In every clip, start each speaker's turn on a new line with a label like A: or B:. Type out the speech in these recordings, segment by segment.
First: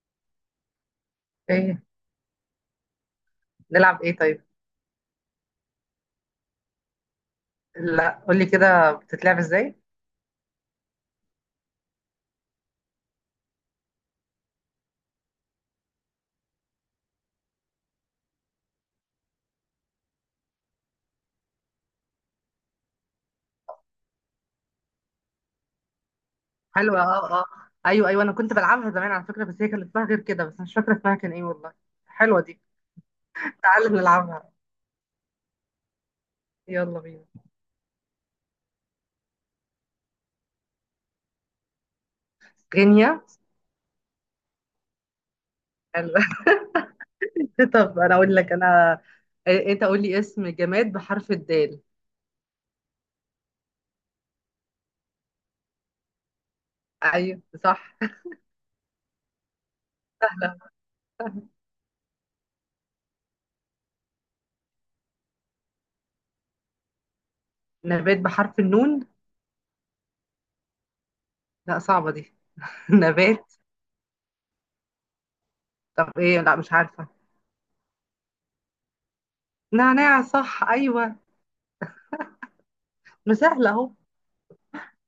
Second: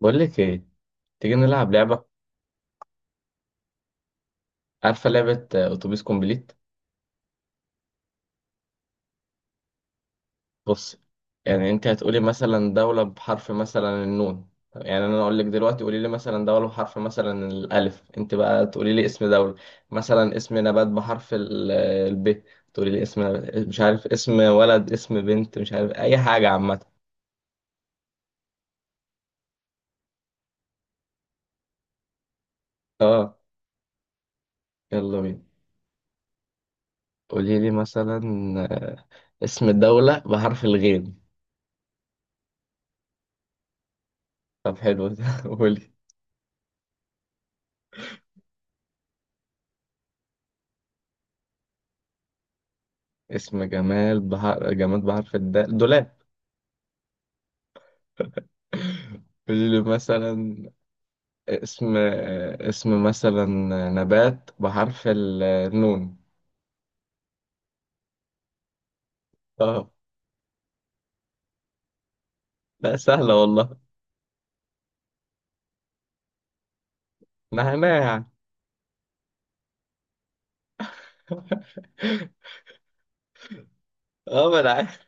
A: بقول لك ايه؟ تيجي نلعب
B: ايه،
A: لعبة.
B: نلعب ايه طيب؟
A: عارفة لعبة اتوبيس كومبليت؟
B: لا، قول لي كده بتتلعب ازاي؟
A: بص، يعني انت هتقولي مثلا دولة بحرف مثلا النون. يعني انا اقول لك دلوقتي، قولي لي مثلا دولة بحرف مثلا الالف، انت بقى تقولي لي اسم دولة، مثلا اسم نبات بحرف الب، تقولي لي اسم، مش عارف، اسم ولد اسم بنت، مش عارف اي حاجة عامة.
B: حلوه. اه، اه. ايوه، ايوه، انا كنت بلعبها زمان على فكره، بس هي كان اسمها غير كده، بس مش فاكره اسمها كان ايه والله. حلوه دي.
A: اه،
B: تعالى نلعبها.
A: يلا بينا.
B: يلا بينا.
A: قولي لي مثلا آه، اسم دولة بحرف الغين.
B: غينيا.
A: طب حلو ده، قولي.
B: حلوه. طب انا اقول لك انا. انت قول لي اسم جماد بحرف الدال.
A: اسم جمال بحر جماد بحرف الدال، دولاب.
B: ايوه، صح.
A: قولي لي مثلا اسم اسم مثلا نبات بحرف النون.
B: نبات بحرف النون.
A: اه.
B: لا، صعبه دي.
A: لا، سهلة
B: نبات.
A: والله.
B: طب ايه، لا مش عارفه.
A: نعناع يعني.
B: نعناع، صح، ايوه. مسهله اهو.
A: اه، ما انا عارف.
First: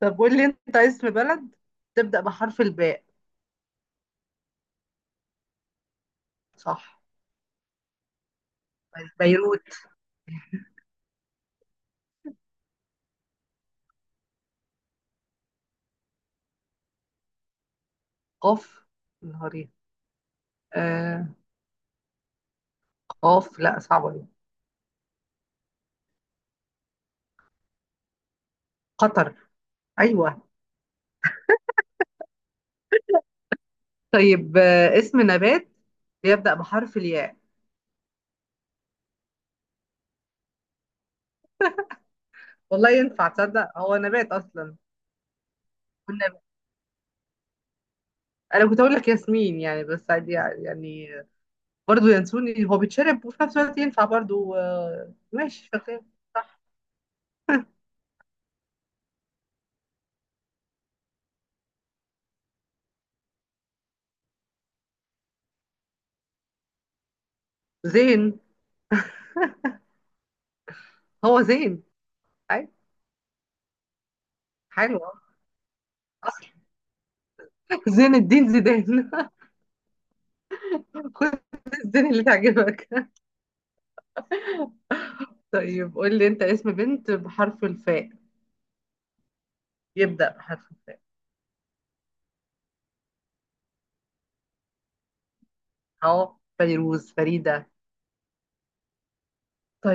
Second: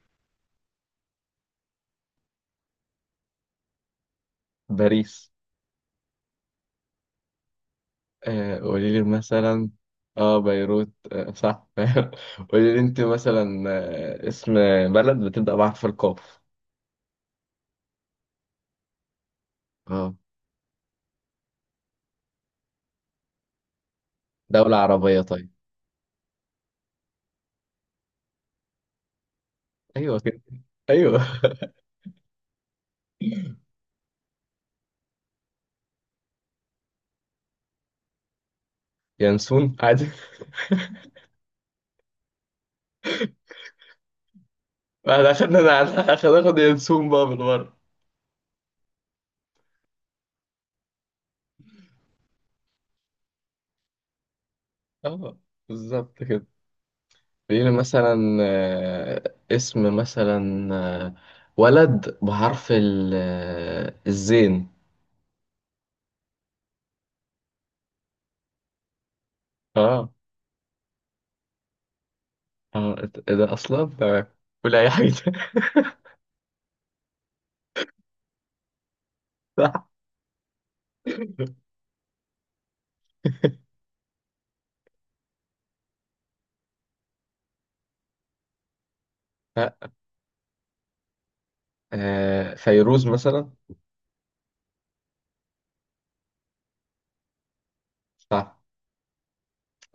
B: طب قول لي انت اسم بلد تبدا بحرف الباء.
A: باريس.
B: صح.
A: آه، قولي لي
B: بيروت.
A: مثلا. اه، بيروت، آه صح. قولي لي انت مثلا اسم بلد بتبدأ بحرف القاف.
B: قاف، نهارين.
A: اه،
B: آه. قاف، لا صعبة دي.
A: دولة عربية طيب.
B: قطر.
A: ايوه كده.
B: أيوة.
A: ايوه.
B: طيب اسم نبات بيبدأ بحرف الياء.
A: ينسون عادي.
B: والله ينفع، تصدق هو نبات أصلا؟
A: بعد اخدنا انا على، اخد
B: والنبات.
A: اخد ينسون بقى بالمره.
B: أنا كنت أقول لك ياسمين يعني، بس عادي يعني يعني. برضو ينسوني، هو بيتشرب وفي نفس الوقت ينفع برضو، آه
A: اه،
B: ماشي شغال.
A: بالظبط كده.
B: صح.
A: لينا مثلا اسم مثلا آه، ولد بحرف الزين.
B: زين.
A: اه
B: هو زين. أي.
A: اه، إيه ده اصلا؟ تمام، قول اي
B: حلو.
A: حاجه.
B: زين الدين زيدان.
A: صح.
B: خد. الزين اللي تعجبك. طيب قول لي أنت اسم بنت بحرف الفاء.
A: لا،
B: يبدأ بحرف.
A: فيروز مثلا.
B: اهو فيروز، فريدة.
A: صح.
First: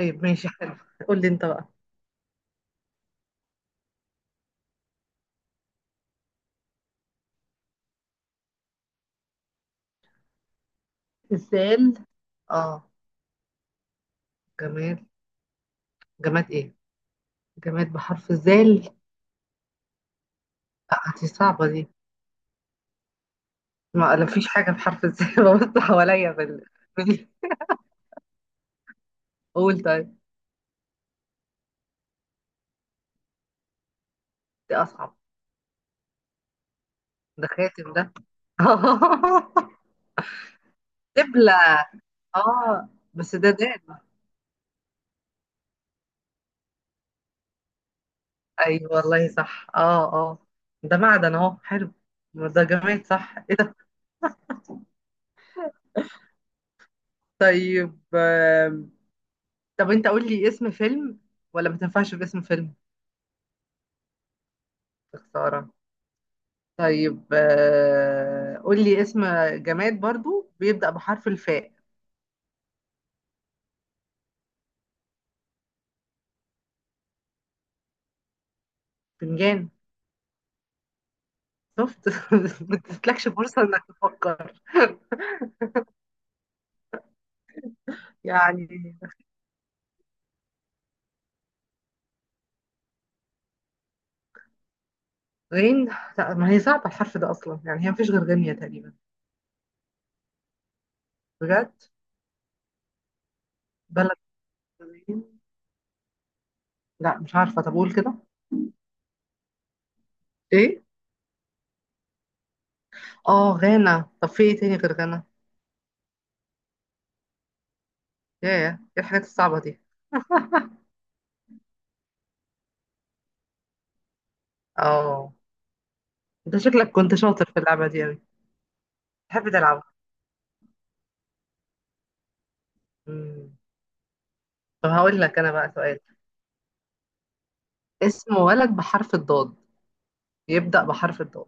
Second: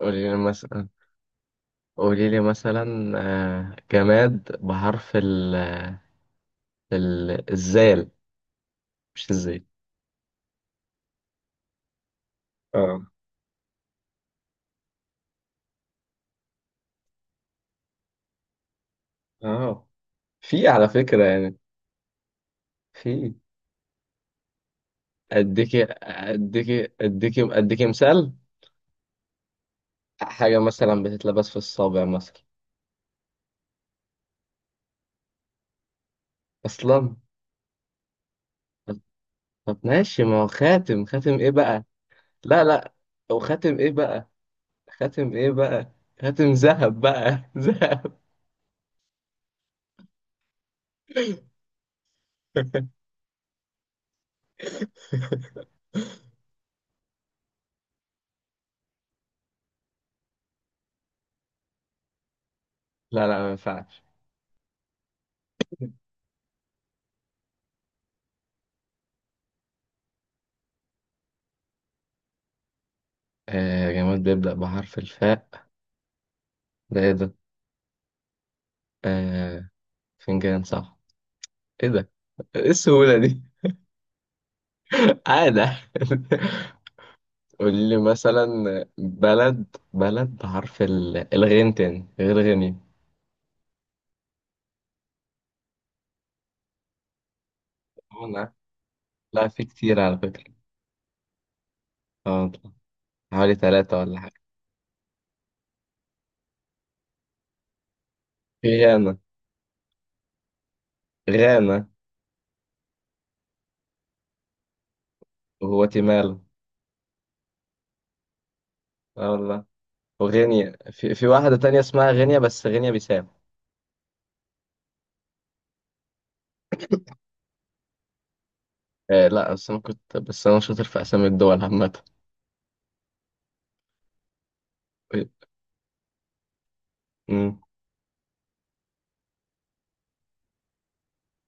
A: قولي لي
B: ماشي، حلو.
A: مثلا.
B: قول لي انت بقى.
A: قولي لي مثلا جماد بحرف الزال، مش الزين.
B: الزال، اه.
A: اه.
B: جماد. جماد ايه؟ جماد بحرف الزال.
A: اه. في على
B: آه،
A: فكرة
B: دي
A: يعني،
B: صعبة دي.
A: في،
B: ما لا، فيش حاجة بحرف الزال. ببص
A: اديكي
B: حواليا
A: اديكي
B: بال...
A: اديكي اديكي مثال،
B: قول طيب.
A: حاجة مثلا بتتلبس في الصابع مثلا،
B: دي أصعب.
A: اصلا.
B: ده خاتم ده.
A: طب طب ماشي، ما هو خاتم، خاتم ايه
B: دبلة.
A: بقى؟ لا
B: اه
A: لا،
B: بس
A: هو
B: ده
A: خاتم
B: دال.
A: ايه بقى؟ خاتم ايه بقى؟ خاتم ذهب بقى، ذهب.
B: أيوة والله صح، اه، اه. ده معدن اهو، حلو. ما ده جماد، صح، ايه ده؟ طيب طب انت قول لي اسم فيلم. ولا ما تنفعش باسم فيلم؟
A: لا لا، ما ينفعش.
B: يا خسارة. طيب قول لي اسم جماد برضو بيبدأ بحرف الفاء.
A: جماد بيبدأ بحرف الفاء، ده ايه ده؟ آه،
B: فنجان.
A: فنجان، صح. ايه
B: شفت.
A: ده؟ ايه
B: ما
A: السهولة
B: تسلكش
A: دي؟
B: فرصة انك تفكر.
A: عادة. قول لي مثلا
B: يعني.
A: بلد بحرف الغين تاني غير غني.
B: غين. لا ما هي صعبة الحرف ده اصلا يعني هي مفيش غير
A: أنا،
B: غينيا تقريبا.
A: لا في كتير على فكرة.
B: بجد؟
A: اه والله. حوالي 3
B: بلد
A: ولا حاجة.
B: غين. لا مش عارفة، طب قول كده.
A: في غانا.
B: ايه؟
A: غانا
B: اه، غانا. طب في ايه تاني غير غانا؟
A: وغواتيمالا.
B: ياه. ايه الحاجات
A: اه
B: الصعبة
A: والله،
B: دي؟
A: وغينيا، في واحدة تانية اسمها غينيا، بس غينيا بيساو.
B: اه. انت شكلك كنت شاطر في اللعبة دي اوي.
A: آه
B: تحب
A: لا، بس أنا
B: تلعب؟
A: كنت، بس أنا شاطر في أسامي الدول عامة.
B: مم. طب هقول لك انا بقى سؤال.
A: أمم.
B: اسم ولد بحرف الضاد. يبدأ بحرف الضاد.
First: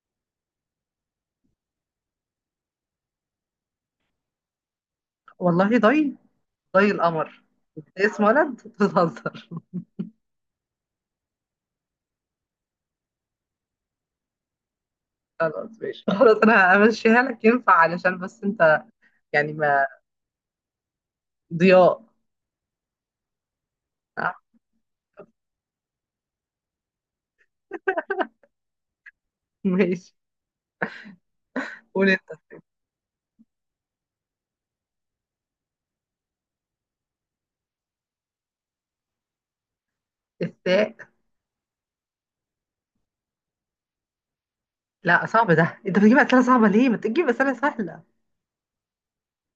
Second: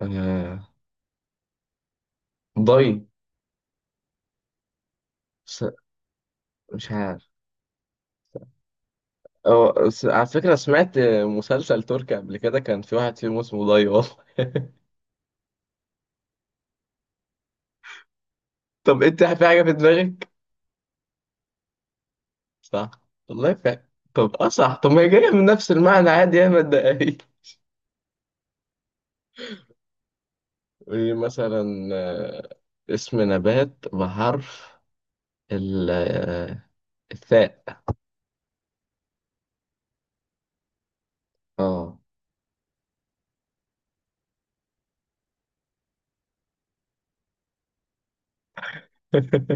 A: آه، ضي. س-
B: والله ضي؟
A: مش
B: ضي
A: عارف.
B: القمر. ده اسم ولد؟ بتهزر.
A: على فكرة سمعت مسلسل تركي قبل كده، كان في واحد فيهم اسمه ضي، والله.
B: خلاص ماشي خلاص، انا همشيها لك، ينفع علشان بس انت.
A: طب انت في
B: يعني
A: حاجة في
B: ما.
A: دماغك؟
B: ضياء.
A: صح. والله في حاجة. طب
B: آه،
A: اه صح، طب ما هي جاية من نفس المعنى عادي، يا ما تضايقنيش.
B: ماشي.
A: ايه مثلا؟
B: قول انت.
A: آه، اسم نبات بحرف ال آه، الثاء.
B: الثاء.
A: اه.
B: لا صعب ده، انت بتجيب اسئله صعبه ليه؟ ما تجيب اسئله سهله.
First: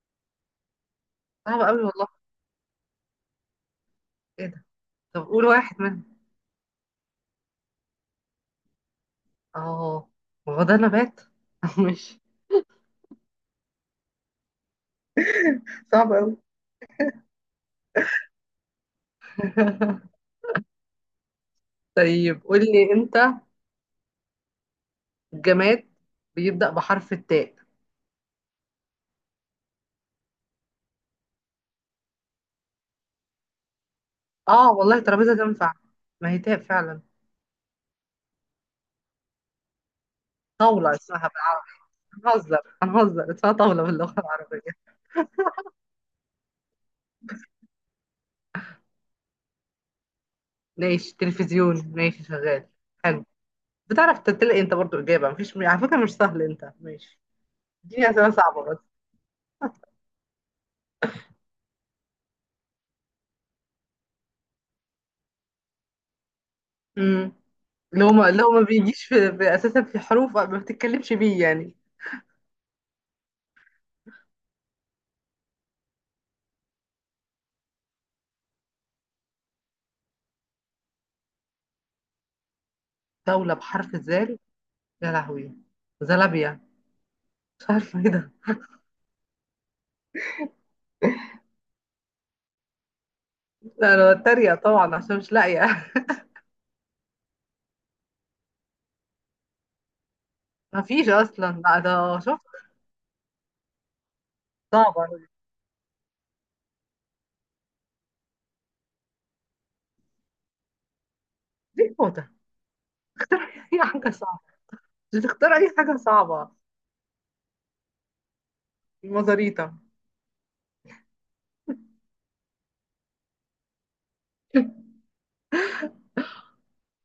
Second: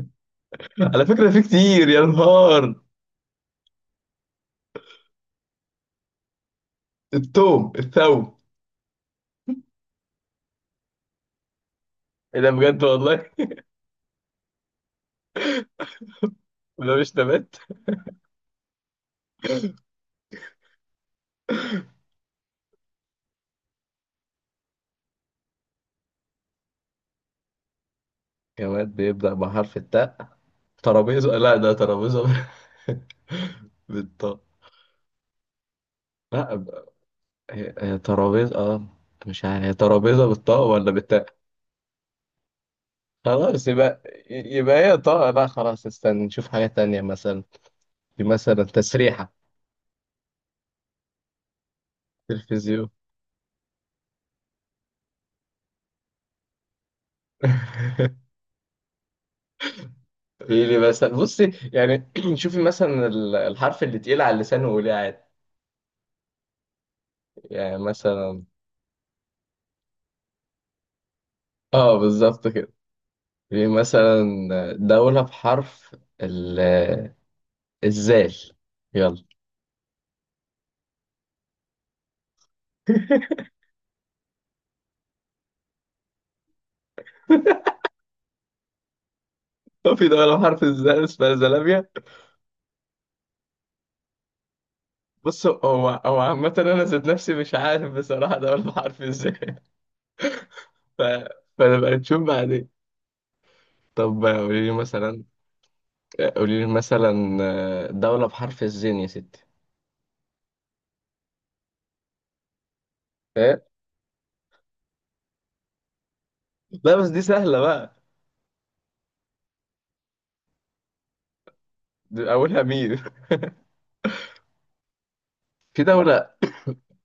A: على فكرة في
B: صعبه قوي
A: كتير، يا
B: والله.
A: نهار.
B: ايه ده؟ طب قول واحد منهم.
A: الثوم.
B: اه. ما هو ده نبات؟ ماشي.
A: ايه ده بجد والله!
B: صعب قوي.
A: ده مش نبات؟
B: طيب قول لي انت. جماد. بيبدأ بحرف التاء.
A: جماد بيبدأ بحرف التاء، ترابيزة، لا ده ترابيزة بالطاء.
B: اه والله ترابيزة تنفع. ما هي
A: لا،
B: تاء فعلا.
A: هي هي ترابيزة، اه. مش عارف هي ترابيزة بالطاء ولا
B: طاولة اسمها
A: بالتاء.
B: بقى. هنهزر. هنهزر اسمها
A: خلاص
B: طاولة
A: يبقى
B: باللغة العربية.
A: يبقى هي طه، لا خلاص، استنى نشوف حاجة تانية مثلا، في مثلا تسريحة،
B: ماشي تلفزيون، ماشي شغال.
A: تلفزيون.
B: حلو. بتعرف تلاقي انت برضو إجابة، مفيش على فكرة، مش سهل انت ماشي. اديني أسئلة صعبة بس.
A: في لي مثلا بصي يعني شوفي مثلا الحرف اللي تقيل على اللسان وقوليه عادي.
B: امم
A: يعني
B: اللي هو ما اللي
A: مثلا
B: هو ما بيجيش في أساسا في حروف ما بتتكلمش بيه يعني.
A: اه بالظبط كده. في مثلا دولة بحرف ال الزال، يلا.
B: دولة بحرف الزال. يا لهوي. زلابيا. مش عارفة ايه ده.
A: هو في دولة بحرف الزال اسمها زلابيا؟
B: لا انا بتريق طبعا عشان مش
A: بص، هو
B: لاقية.
A: هو عامة، أنا ذات نفسي مش عارف بصراحة دولة بحرف الزال. ف...
B: مفيش اصلا، لا
A: فنبقى
B: ده
A: نشوف
B: شفت.
A: بعدين. طب قولي لي
B: صعبة.
A: مثلا، قولي لي مثلا دولة بحرف الزين يا ستي.
B: دي النقطة. اختار.
A: إيه؟
B: أي حاجة صعبة. مش تختار أي حاجة صعبة.
A: لا بس دي سهلة بقى.
B: المزاريطة.
A: دي أولها مين؟ في دولة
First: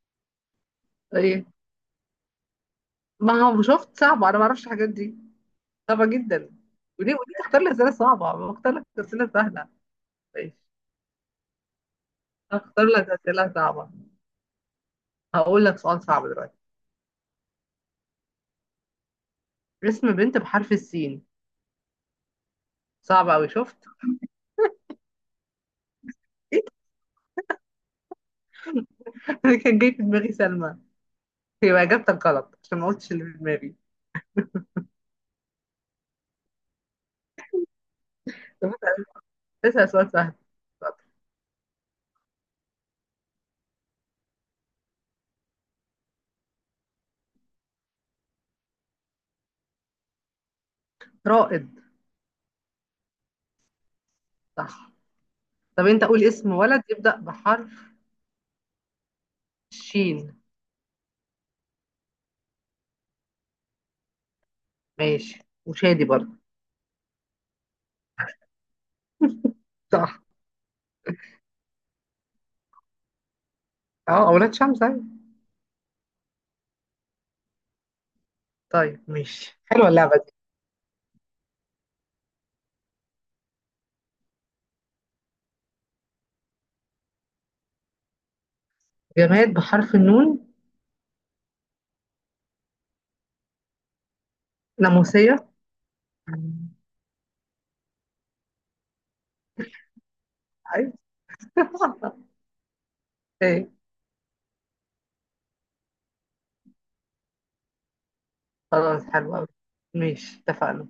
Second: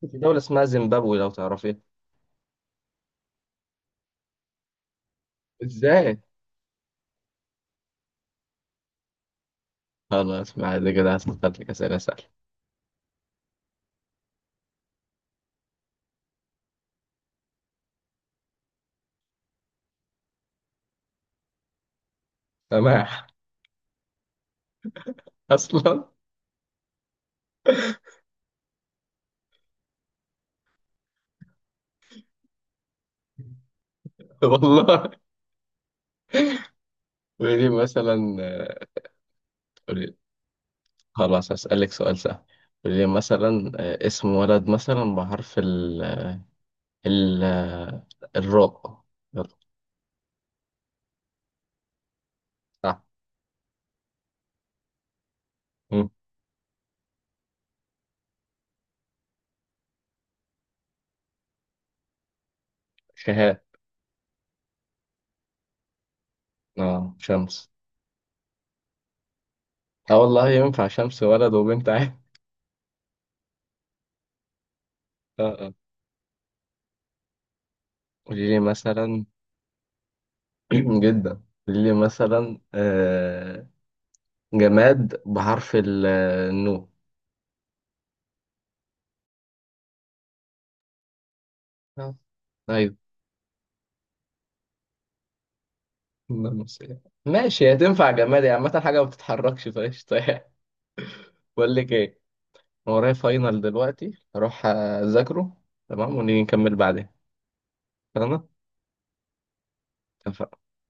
A: في دولة اسمها زيمبابوي لو
B: ايه.
A: تعرفيها.
B: ما هو شفت، صعبة، أنا ما أعرفش الحاجات دي. صعبة
A: إزاي؟
B: جدا. وليه تختار لي أسئلة صعبة، ما أختار لك أسئلة سهلة.
A: خلاص
B: ماشي.
A: ما عاد كده هسألك لك أسئلة سهلة.
B: أختار لك أسئلة صعبة. هقول لك سؤال صعب دلوقتي. اسم بنت بحرف السين.
A: سماح.
B: صعب أوي شفت.
A: أصلا.
B: إيه. اللي كان جاي في دماغي سلمى. يبقى إجابتك غلط عشان ما قلتش اللي في دماغي.
A: والله. قولي لي مثلا
B: طب أنت اسأل
A: قولي
B: سؤال
A: لي-
B: سهل.
A: خلاص، هسألك سؤال سهل. قولي لي مثلا اسم ولد مثلا بحرف ال ال آه، الراء، يلا.
B: رائد.
A: صح.
B: صح. طب أنت
A: مم.
B: قول اسم ولد يبدأ بحرف. شين.
A: شهاب.
B: ماشي، وشادي برضه.
A: اه، شمس. اه
B: صح.
A: والله ينفع شمس، ولد وبنت عادي.
B: اه، اولاد شمس، ايوه.
A: اه اه. قولي لي
B: طيب
A: مثلا
B: ماشي، حلوه اللعبه دي.
A: جدا، قولي لي مثلا جماد بحرف النون.
B: جماد بحرف النون.
A: آه، ايوه،
B: ناموسيه.
A: ناموس إيه. ماشي، هتنفع جماد يعني عامة، حاجة ما بتتحركش فقشطة يعني.
B: ايوه.
A: بقول لك ايه، أنا ورايا فاينل
B: ايه.
A: دلوقتي اروح اذاكره. تمام، ونيجي نكمل بعدين. تمام.
B: خلاص، حلوه قوي. ماشي، اتفقنا.